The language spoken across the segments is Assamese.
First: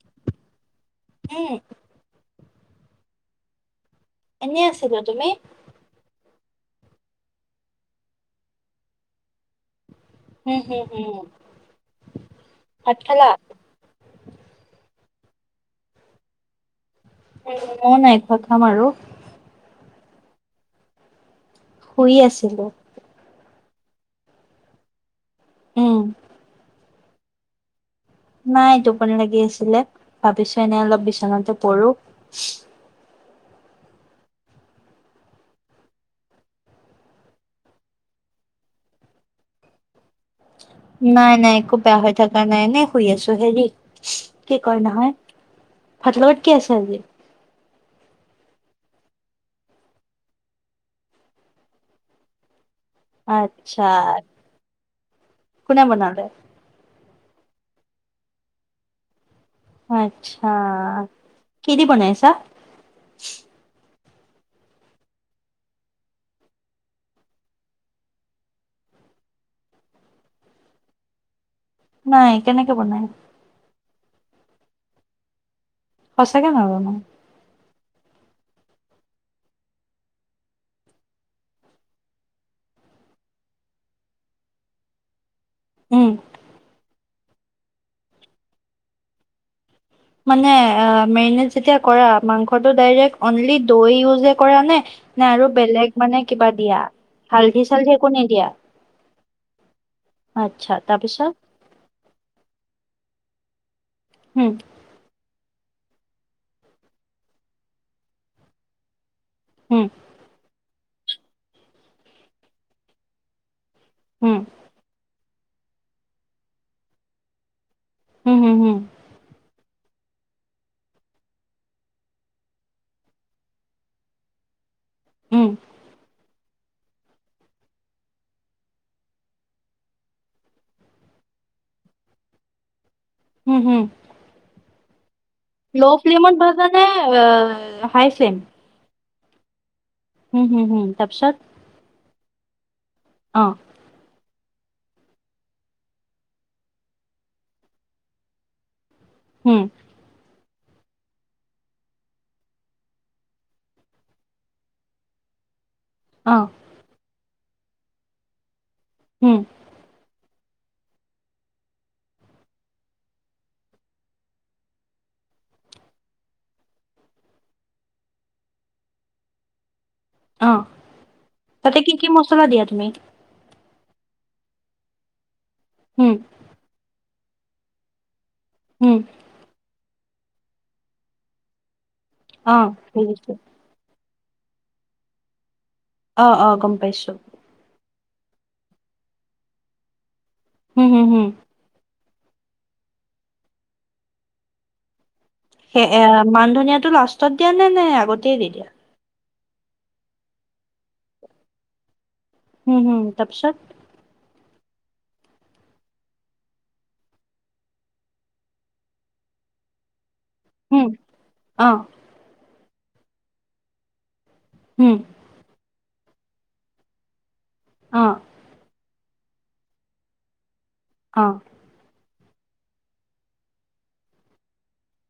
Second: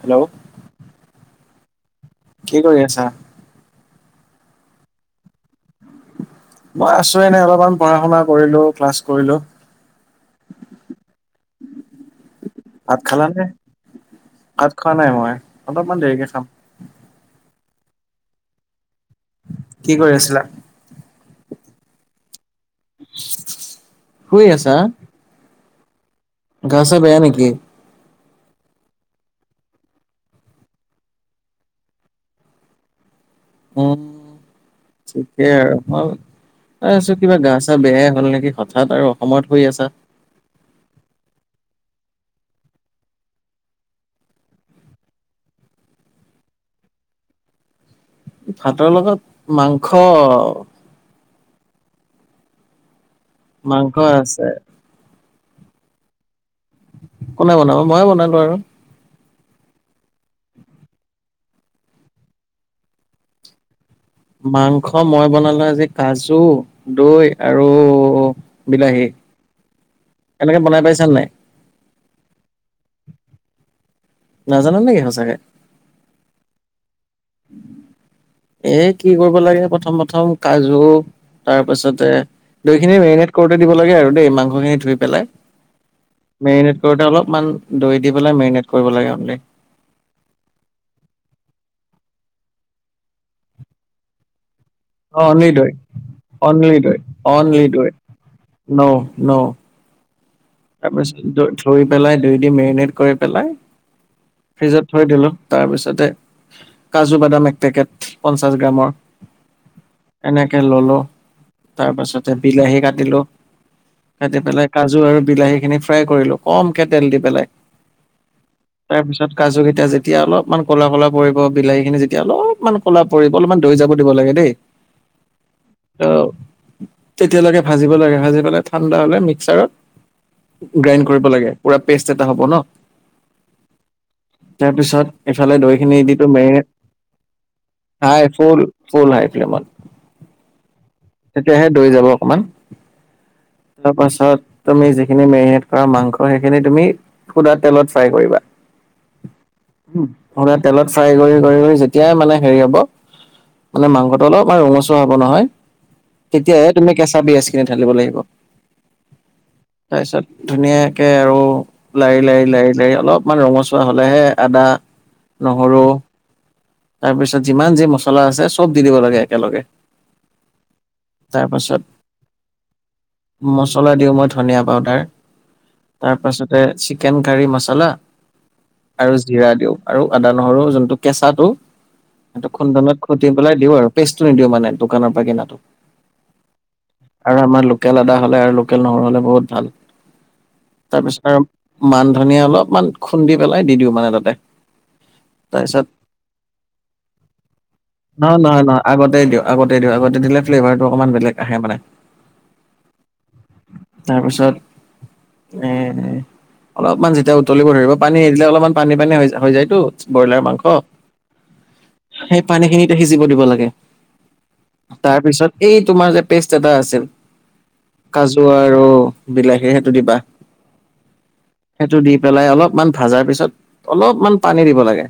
হেল্ল'। [unintelligible] কি কৰি আছা এনে আছিলো তুমি মই আছো এনে অলপমান পঢ়া শুনা কৰিলো ক্লাছ কৰিলো হম হম হম ভাত খালা নে ভাত খোৱা নাই মই অলপমান দেৰিকে খাম উম, ময়ো নাই খোৱা খাম আৰু কি কৰি আছিলা শুই আছিলো শুই আছা উম ঘছা বয়া নেকি নাই টোপনি লাগি আছিলে ভাবিছো এনেই অলপ বিচনাতে পৰো। উম ঠিকেই আৰু [unintelligible] ত আছো কিবা গা চা বেয়াই হল নেকি হঠাৎ আৰু অসমত শ আছা। নাই নাই একো বেয়া হৈ থকা নাই এনে শুই আছো হেৰি কি ক নহয় ফাটল কাট কি আছে আজি ভাতৰ লগত মাংস আচ্ছা মাংস আছে। কোনে বনালে কোনে বনাব মইয়ে বনালো আৰু আচ্ছা কি দি বনাাইছা মাংস মই বনালো আজি কাজু দৈ আৰু বিলাহী এনেকে বনাই পাইছা নাই নাই কেনেকে বনাই নাজানো নেকি সঁচাকে সঁচাকে নাজানো এ কি কৰিব লাগে প্ৰথম প্ৰথম কাজু তাৰ পাছতে দৈ খিনি মেগনেট কৰোতে দিব লাগে আৰু দেই মাংসখিনি ধুই পেলাই উম, মেৰিনেট কৰোতে অলপমান দৈ দি পেলাই মেৰিনেট কৰিব লাগে অমলি মানে মেগনেট যেতিয়া কৰা মাংসটো ডাইৰেলি দৈ ইউজে কৰা নে নে আৰু অনলি দৈ বেলেগ মানে কিবা দিয়া অনলি দৈ হালধি অনলি চালধি দৈ একো নিদিয়া? ন ন তাৰপিছত ধই পেলাই দুই দি মেৰিনেট কৰি পেলাই উম ফ্ৰিজত থৈ দিলো তাৰপিছত কাজু বাদাম এক পেকেট পঞ্চাশ গ্ৰামৰ উম এনেকে ললো তাৰপাছতে বিলাহী কাটিলো উম কাটি পেলাই কাজু আৰু বিলাহী খিনি ফ্ৰাই কৰিলো কমকে তেল দি পেলাই উম হুম হুম তাৰপিছত কাজু তেতিয়া যেতিয়া অলপমান ক'লা কলা পৰিব বিলাহী খিনি যেতিয়া অলপমান ক'লা পৰিব অলপমান দৈ যাব দিব লাগে দেই উম আহ তেতিয়ালৈকে ভাজিব লাগে ভাজি পেলাই ঠাণ্ডা হ'লে মিক্সাৰত গ্ৰাইণ্ড কৰিব লাগে পুৰা পেষ্ট এটা হ'ব ন হম হম তাৰ পিছত ইফালে দৈ খিনি দিো মেৰি ভাজা নে হাই ফুল ফুল হাই ফ্লেমত হুম হুম হুম তাৰপিছত তেতিয়াহে দৈ যাব অকমান অ তাৰপাছত তু যিখিন মেৰিনেট কৰা মাংস সেইখিন তুমি সুা তেলত ফ্ৰাই কৰিবা হম ম তেলত ফ্ৰাই কৰি কৰি কৰি যেতিয়াই মানে হেৰি হ'ব মানে মাংসটো অলপ আৰু ৰঙচুৱা হ'ব নহয় অ তেতিয়াহে তুমি কেঁচা পিয়াজ খিনি ঢালিব লাগিব হম তাৰ পিছত ধুনীয়াকে আৰু লাৰি লাৰি লাৰি লাৰি অলপমান ৰঙচুৱা হলেহে আদা নহৰু তাৰপিছত যিমান যি মছলা আছে চব দি দিব লাগে একেলগে অ তাৰ তাতে পাছত কি কি মছলা দিয়া তুমি? মচলা দিওঁ মই ধনিয়া পাউদাৰ, হুম তাৰপাছতে চিকেন কাৰী মচলা। হুম আৰু জিৰা দিওঁ আৰু আদা নহৰু যোনটো কেঁচাটো। এইটো অ খুন্দনত খুটি বুজিছো পেলাই দিও আৰু পেষ্টটো নিদিও মানে দোকানৰ পৰা কিনাটো। আহ অ' গম পাইছোঁ। আৰু আমাৰ লোকেল আদা হ'লে আৰু লোকেল নহৰু হ'লে বহুত ভাল। হুম হুম হুম তাৰপিছত আৰু, মান ধনিয়া অলপমান খুন্দি পেলাই দি দিওঁ মানে তাতে। তাৰপিছত সেই এ মান ধনিয়াতটো লাষ্টত দিয়া নে নাই আগতেই দি দিয়া? আগতে দিওঁ আগতে দিলে ফ্লেভাৰটো অকণমান বেলেগ আহে মানে। উম হুম তাৰপিছত উ অলপমান যেতিয়া উতলিব ধৰিব পানী এ দিলে অলপমান পানী পানী হৈ হৈ যায়তো ব্ৰইলাৰ মাংস উম, অ', সেই পানীখিনিতে সিজিব দিব লাগে উম, তাৰ পিছত এই তোমাৰ যে পেষ্ট এটা আছিল অ', কাজু আৰু বিলাহী সেইটো দিবা অ', সেইটো দি পেলাই অলপমান ভজাৰ পিছত অলপমান পানী দিব লাগে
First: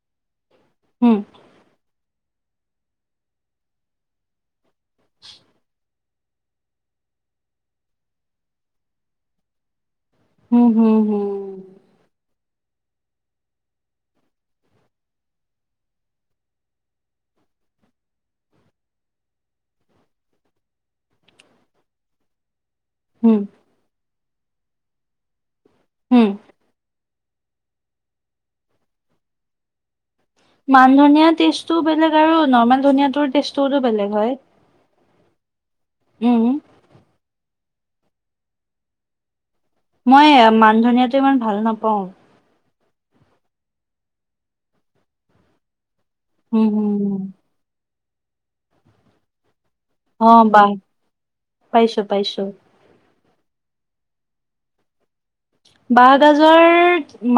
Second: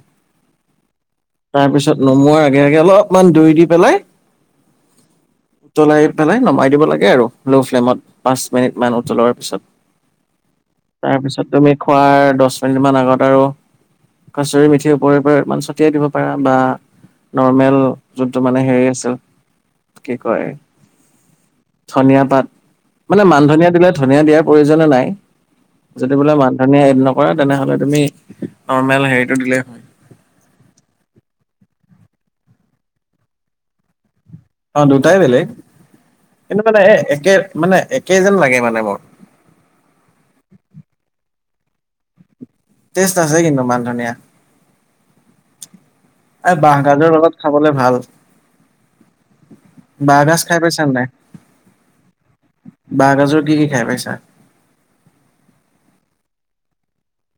উম, তাৰপিছত নমোৱাৰ আগে আগে অলপমান দৈ দি পেলাই উতলাই পেলাই নমাই দিব লাগে আৰু ল' ফ্লেমত পাঁচ মিনিট মান উতলোৱাৰ পিছত। হুম, হুম, হুম। তাৰপিছত তুমি খোৱাৰ দহ মিনিট মান আগত আৰু কছৰি মিথিৰ ওপৰেওৰেমান ছটিয়াই দিব পাৰা ব নৰ্মেল যোনটো মানে হেৰি আছিল, কি কয় ধনিয়া পাট। মানে উম, মান ধনিয়া দিলে ধনিয় দিয়াৰ প্ৰয়োজন নাই, যদি উম, বোলে মান ধনিয় এদিন কৰা তেনেহলে তুমি, নৰ্মেল হেৰিটো দিলেই হল। মান ধনিয়া টেষ্টটো বেলেগ আৰু নৰ্মেল ধনিয় ৰ টেষ্টো বেলেগ হয়। অ' দুটাই বেলেগ উম, কিন্তু মানে একে মানে একে যেন লাগে মানে মোৰ। মই মান ধনিয়াতটো ইমান ভাল নাপাওঁ। তেষ্ট্তছে কিন্তু মান ধনিয়া। এ উম, হুম, বাঁহগাজৰ হুম। লগত খাবলে ভাল। বাঁহগাজ অ', খাই বাহ পাইছ নে? পাইছোঁ, পাইছোঁ। বাঁহগাজত কি কি খাই পাইছা? বাঁহগাজৰ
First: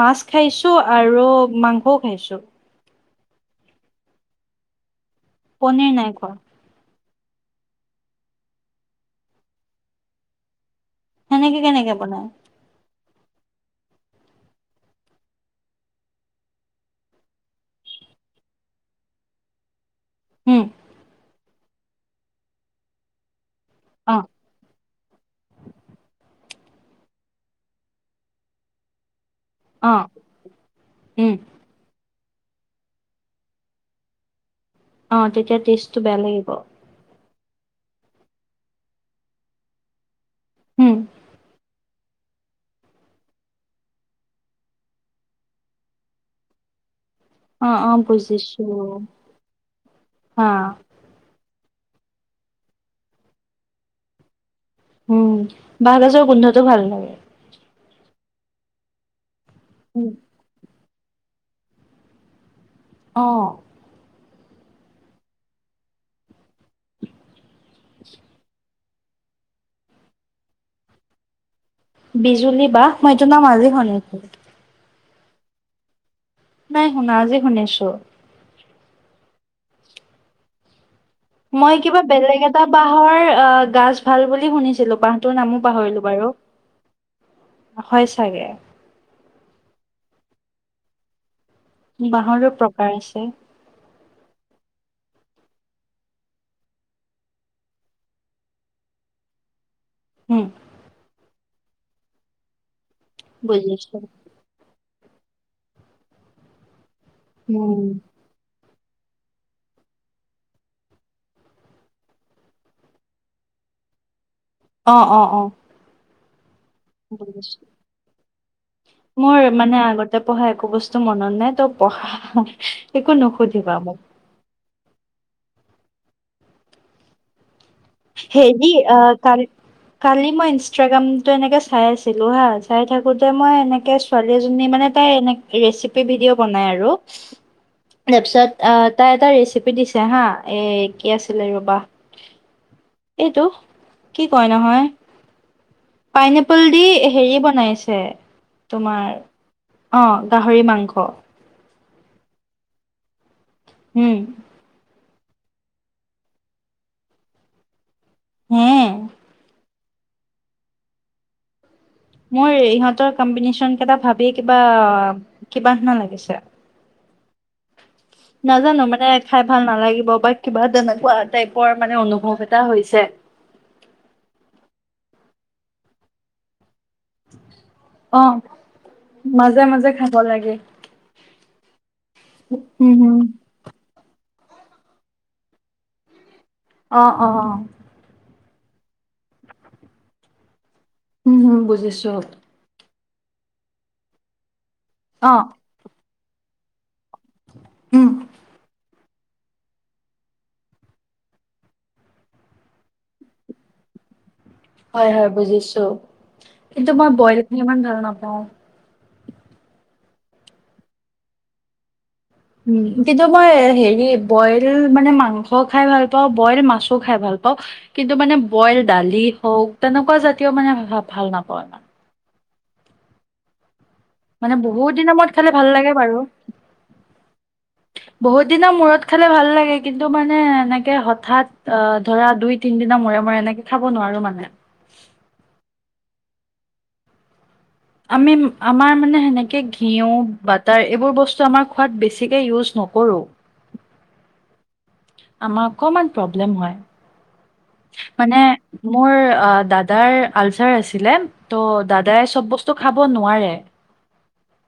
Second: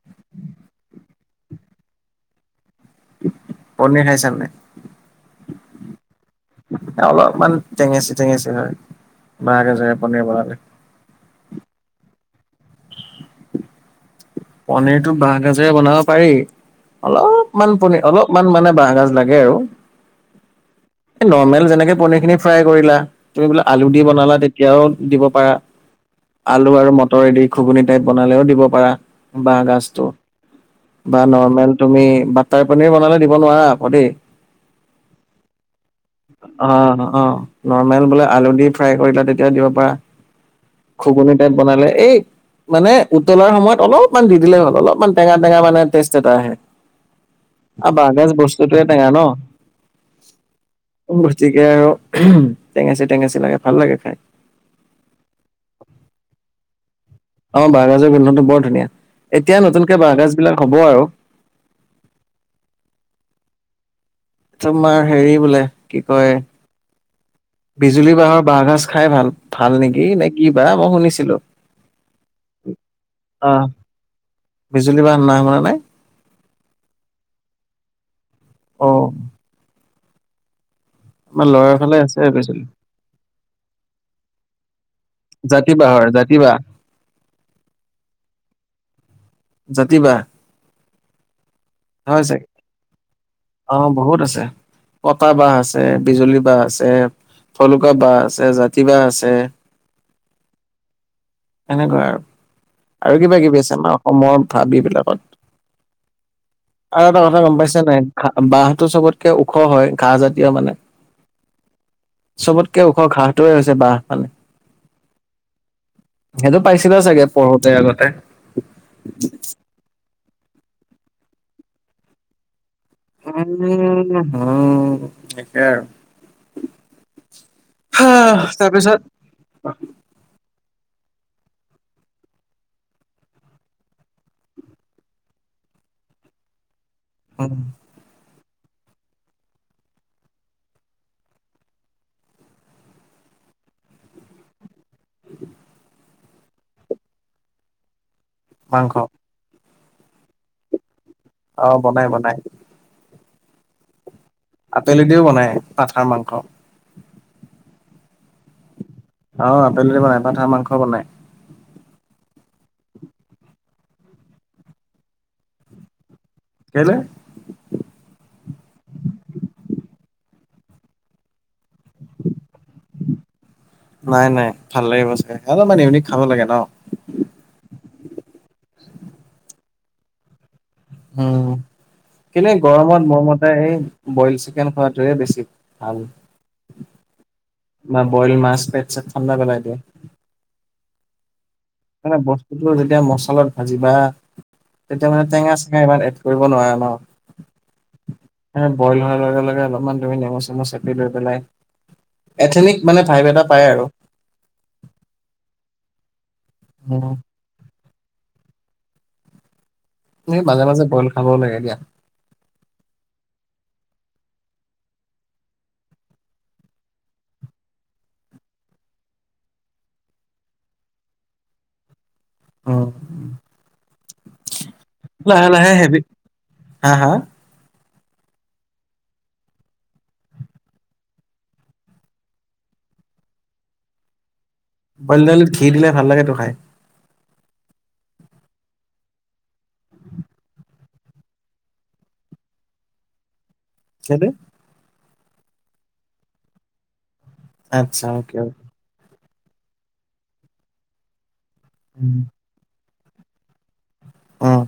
মাছ খাইছো আৰু মাংসও খাইছো। পনীৰ খাইছা নে? পনীৰ নাই খোৱা। অলপমান টেঙেচ টেঙেচ হয়, বাহ গাজৰে গে পনীৰ বনালে। কেনেকে কেনেকে বনাই? পনিৰতটো বাহ গাজৰে বনাব পাৰি। অলপমান পনীৰ অলপমান মানে বাঁাহগাজ লাগে আৰু। উম, নৰ্মেল যেনেকে পনীৰ খিনি ফ্ৰাই কৰিলা। তুমি বোলো আলু দি অ', বনালা তেতিয়াও দিব পাৰা। আলু আৰু মটৰ এদি ঘুগুননি টাইপ বনালেও দিব পাৰা। বাঁহ গাজটো, অ', বা উম, নৰ্মেল তুমি টাই পনীৰ বনালে দিব নোৱাৰা আকৌ দেই। অ' তেতিয়া টেষ্টটো বেয়া লাগিব। অ', অ', নৰ্মেল বোলে আলু দি ফ্ৰাই কৰিলো তেতিয়া দিব পাৰা, উম, ঘুগুনি টাইত বনালে এই মানে উতলাৰ সময়ত অলপ অলমান দি দিলেই ভাল অলপমান টেঙা টেঙা মানে টেষ্ট এটা আহে। অ', আ অ', বাঁগাজ বুজিছোঁ। বস্তুতেটেঙা ন, হা। আৰু টেঙাচি টেঙাচি লাগে ভাল লাগে খাই। উম, বাঁহগাজৰ গোন্ধটো ভাল লাগে। অ' বাহহগাজৰ গন্ধনত বৰ ধুনীয়া এতিয়া নতুনকে উম, বাহহগাজ বিলাক হ'ব আৰু। অ'। তোমাৰ হেৰি বোলে কি কয় বিজুলী বাঁহৰ বাঁহগাজ খাই ভাল ভাল নেকি নে কি বা মই শুনিছিলো। বিজুলী বাহ মইটো নাম আজি শন জুবলী না নামৰ নে? নাই শুনা আজি শুনিছো। অহ। মই ফালে কিবা আছে বেলেগ এটা বিজুলী। বাহৰ আহ গাজ ভাল বুলি শুনিছিলো বাহটোৰ নামো জাতি বাঁহৰ পাহৰিলো বাৰু। [inaudible] হয় চাগে। যাতি বা। হয় চাগ, বাঁহৰো প্ৰকাৰ আছে। অ ' বহুত আছে। কটা বাহ আছে বিজুলী বাহ আছে। থলুকা বাহ আছে জাতিতি বাহ আছে। হম। সনেকুৱা আৰু আৰু কিবা কিবি আছে আমাৰ বুজিছো। অসমৰ ভাব বিলাক আৰু এটা কথা গম পাইছে উম, নাই বাহ টো চবতকে ওখ হয় ঘাঁ জাতীয় মানে। চবতকে ওখ ঘাঁহটোৱে হৈছে বাহ মানে। অ' অ' অ'। সেইটো পাইছিলা চাগে পঢ়োতে আগতে। মইও মানে আগতে পঢ়া একো বস্তু মনত নাই। তই পঢ়া একো নুসুধিবা মোক। উম হৈ তাকে আৰু। হা, হেৰি তাৰপিছত অ' কাল-কালি মই ইষ্ট ইনষ্ট্ৰাগ্ৰামতো এনেকে চাই আছিলো হা চাই থাকোতে মই এনেকে ছোৱালী এজনী মানে তাই এনেক ৰেকো ভি পি ভিডিঅ বনাই আৰু উম তাৰ পিচত আহ তাই এটা ৰেচিপি দিছে হা এ কি আছিলে ৰবা। এইটো কি কয় নহয়। পাইনএপল দি হেৰি বনাইছে মাংস তোমাৰ অ' গাহৰি মাংস। অ' বনাই বনাই। হম। বেলি দিও বনাই আাঠাৰ মাংস। হম। আহ আপেল বনাই পঠা মাংস বনাই। মোৰ ইহঁতৰ কম্বিনেশচন কেইটা ভাবি কিবা কিবনিষ্ণা লাগিছে। কেলে নাজানো মানে খাই ভাল নালাগিব। বাকী বাদ নোৱা প মানে অনুভৱ এটা হৈছে হ মানে এ খাব লাগে ন। অ' মাজে মাজে খাব লাগে। উম কিনে উম গৰমত হুম। মৰমতে এই বইল চ চিকেন খোৱাটোৱে বেছি ভাল অ', অ', অ'। খডা পেলাই দিয়ে। উম হুম। বুজিছো মে বস্তুতটো যেতিয়া মচলাত ভাজিবা তেতিয়া মানে অ টেঙা চেঙা এবাৰ। নোৱাৰে উম ন বইল। লগে লগে অলপমান ধুমি নেমু চেমু চপি লৈ পেলাই। এথেনিক মানে ভাইভ এটা পায় আৰু। হয় হয় বুজিছো কিন্তু মই উম, বইলখ ইমান ধৰণ পাও। স মাজে মাজে বইল খাবও লাগে দিয়া। উম কিন্তু মই হেৰি বইল মানে মাংস খাই ভাল পাওঁ বইল মাছো খাই ভাল পাওঁ। ভাল পাওঁ, কিন্তু মানে বইল দালি হওক তেনেকুৱা জাতীয় মানে ভাল নাপাওঁ ইমান। অ'। মানে বহুত দিনৰ মূৰত খালে ভাল লাগে হেভি বাৰু। হা হা বহুত দিনৰ মূৰত খালে ভাল লাগে কিন্তু মানে এনেকে হঠাৎ আ ধৰা দুই তিন পদিনা মূৰে মৰে এনেকে খাব নোৱাৰো মানে। বইল দাইলিত ঘি দিলে ভাল লাগে তো খাই। আমি আমাৰ মানে সেনেকে ঘিউ বাটাৰ এইবোৰ বস্তু আমাৰ খোৱাত বেছিকে ইউজ ন। নকৰো। কেনে। আমাৰ অকমান প্ৰব্লেম হয় আচ্ছা অকে মানে অকে মোৰ দাদাৰ আলচাৰ আছিলে। ত' উম, দাদাই চব বস্তু খাব নোৱাৰে। অ'।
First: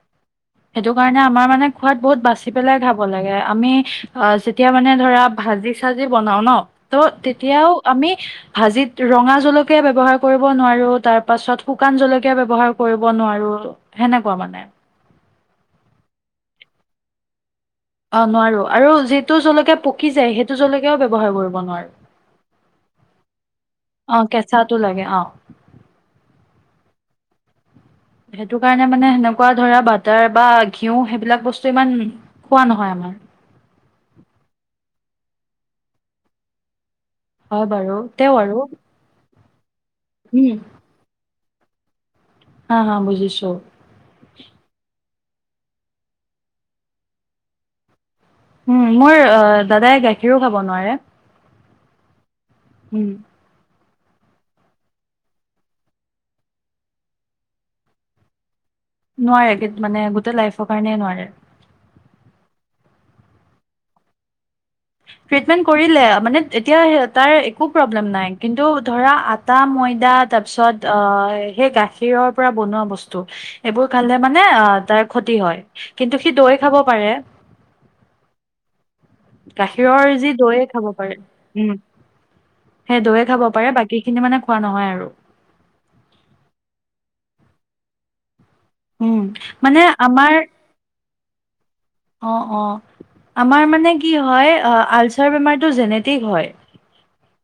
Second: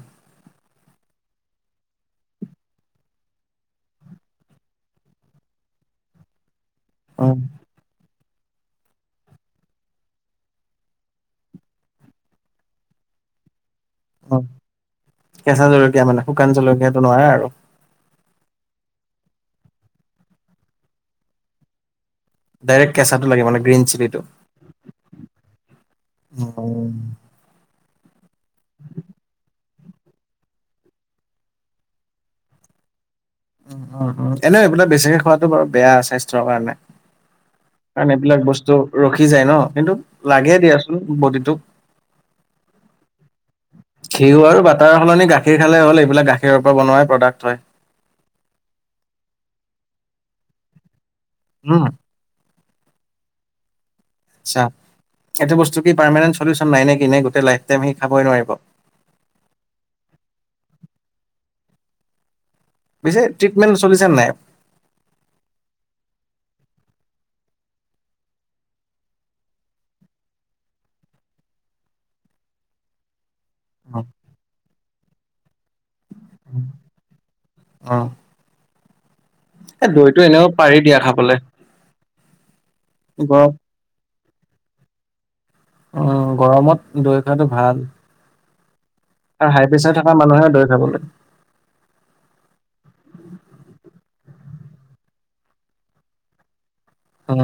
সেইটো কাৰণে আমাৰ মানে খোৱাত বহুত বাচি পেলাই খাব লাগে আমি অআ যেতিয়া মানে ধৰা ভাজি চাজি বনাও ন ত' উম, তেতিয়াও তুমি, ভাজিত ৰঙা জলকীয়া ব্যবহাৰ কৰিব নোৱাৰো তাৰপাছত খোকান জলকীয়া ব্যবহাৰ কৰিব নোৱাৰো সেনেকুৱা মানে। কেঁচা জলকীয়া মানে শুকান জলকীয়াটো নোৱাৰা আৰু। অ' নোৱাৰো আৰু যিটো জলকীয়া পকি যায় সেইটো জলকীয়াও ব্য্ৱহাৰ কৰিব নোৱাৰো। ডাইৰেক্ট কেঁচাটো লাগে মানে গ্ৰীণ চিলিটো, অ', কেঁচাটো লাগে অ', উ। সেইটো কাৰণে মানে সেনেকুৱা ধৰা বাটাৰ বা ঘিউ সেইবিলাক বস্তু ইমান খোৱা নহয় আমাৰ। উ উম উম এনেই এইবিলাক বেছিকে খোৱাতটো বাৰু বেয়া স্বাস্থ্যৰ কাৰণে। হয় বাৰু কাৰণ তেও এইবিলাক আৰু বস্তু ৰখি যায় ন কিন্তু উম লাগে দিয়াচোন বডিটোক। হা হা বুজিছো ঘিউ আৰু বাটৰ সলনি গাখীৰ গাখীৰ খালে হ'ল এইবিলাক গাখীৰৰ পৰা বনোৱাই প্ৰডাক্ট হয়। উম মোৰ দাদাই গাখীৰো খাব নোৱাৰে। হম। উম। আচ্ছা। এইটো বস্তু কি পাৰ্মমানেণ্ট চলিউচন নাই নে কি ননে গোটেই লাইফ টাইম সি খাবই নোৱাৰিব? নোৱাৰে মানে গোটেই লাইফৰ কাৰণেই নোৱাৰে। পিছে ট্ৰিটমেণ্ট চলিছে নাই? কৰি মানে এতিয়া তাৰ একো প্ৰব্লেম নাই কিু ধৰা ম া তাৰ পিছত আ সেই গাখীৰৰ পৰা বনোৱা বস্তু। এইবোৰ খালে মানে আ তাৰ ক্ষতি হয়। কিন্তু সি দৈ খাব পাৰে। অ এই গাখীৰৰ দৈটো যি এনেও দৈয়ে পাৰি খাব দিয়া পাৰে, খাবলে উম, সেই দৈয়ে খাব গৰম পাৰে বাকী স খিনি মানে খোৱা নহয় আৰু। উম গৰমত দৈ খোৱাটো ভাল। উম, আৰু হাই মানে প্ৰেছাৰ থকা আমাৰ মানুহে দৈ খাব লাগে। অ' অ'। আমাৰ মানে কি হয় আলচাৰ বেমাৰটো জেনেটিক হয়। উম।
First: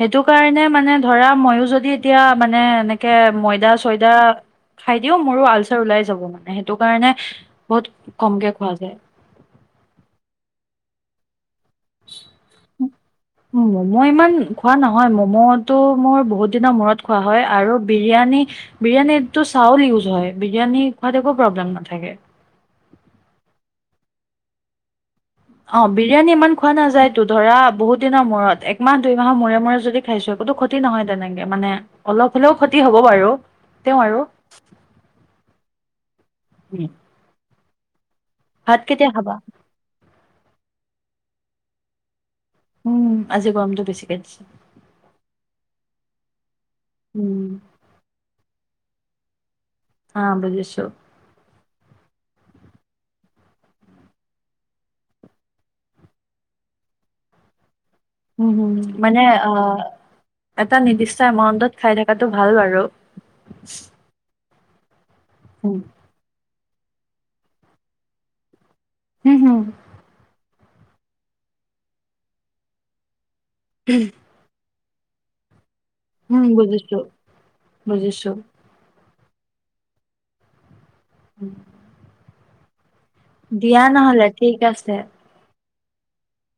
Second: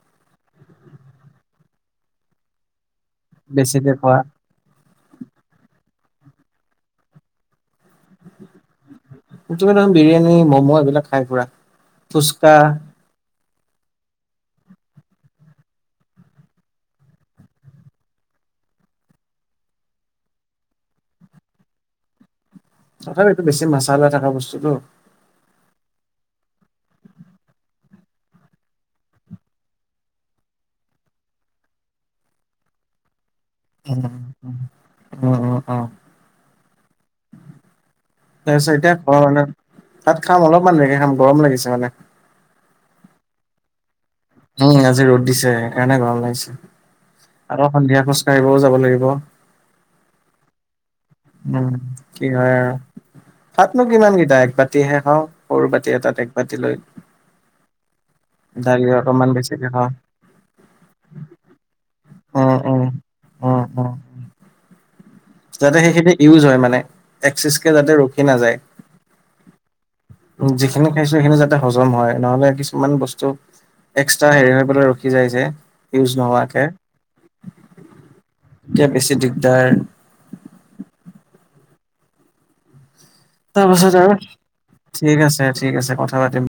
সেইটো কাৰণে মানে ধৰা মইও যদি এতিয়া মানে এনে ে ময়দা বেছিকে চয়দা খোৱা খাই দিও মোৰো আলচাৰ ওলাই যাব মানে সেইটো কাৰণে বহুত কমকে খোৱা যায় তুমি ধৰা বিৰিয়ানী ম'ম' এইবিলাক খাই পুৰা, ফুচকা ম'ম' ইমান খোৱা নহয় মম'টো মোৰ বহুত দিনৰ মূৰত খোৱা হয় আৰু বিৰিয়ানী বিৰিয়ানীতটো চাউল ইউজ হয় বিৰিয়ানী খোৱাত একো প্ৰব্লেম নাথাকে তথাপি এইটো বেছি মাছালা থকা বস্তুতটো অ বিৰিয়ানী ইমান খোৱা নাযায় তো ধৰা বহুত দিনৰ মূৰত একমাহ দুইমাহৰ মূৰে মূৰে যদি খাইছো একোতো ক্ষতি নহয় তেনেকে মানে অলপ হ'লেও ক্ষতি হব বাৰু উ তেও আৰু উম উ উ তাৰ পিছত ভাত এতিয়া কেতিয়া ঘৰত খাবা মানে ভাত খাম অলপমান দেৰিকে খাম গৰম লাগিছে মানে উম আজি গৰমতটো বেছিকে দিছে উম আজি ৰ'দ দিছে সেইকাৰনেই গৰম লাগিছে। উম, আৰু সন্ধিয়া খোজ কঢ়িবও যাব লাগিব। অ' বুজিছো। উম, কি হয় আৰু। ভাতনো কিমানকেইটা এক বাতিহে খাওঁ সৰু বাতি এটাত এক বাতি লৈ। উম হম দালি মানে অকমান আ বেছিকে খাওঁ এটা নিৰ্দিষ্ট এমাউন্টত খাই থকাটো ভাল উম, বাৰু। উম, উম, উম, যাতে উম, সেইখিনি ইউজ হয় মানে, এক্সিচকে যাতে ৰখি নাযায়। হম হম যিখিনি খাইছো সেইখিনি যাতে হজম হয় নহলে কিছুমান বস্তু এক্সট্ৰা হেৰি হৈ ৰখি ৰখি যাইযে ইউজ হুম, নোহোৱাকে বুজিছো, বুজিছো। তেতিয়া বেছি দি দৰ উম দিয়া তাৰপাছত আৰু নহ'লে ঠিক আছে। ঠিক আছে ঠিক আছে কথা পাতিম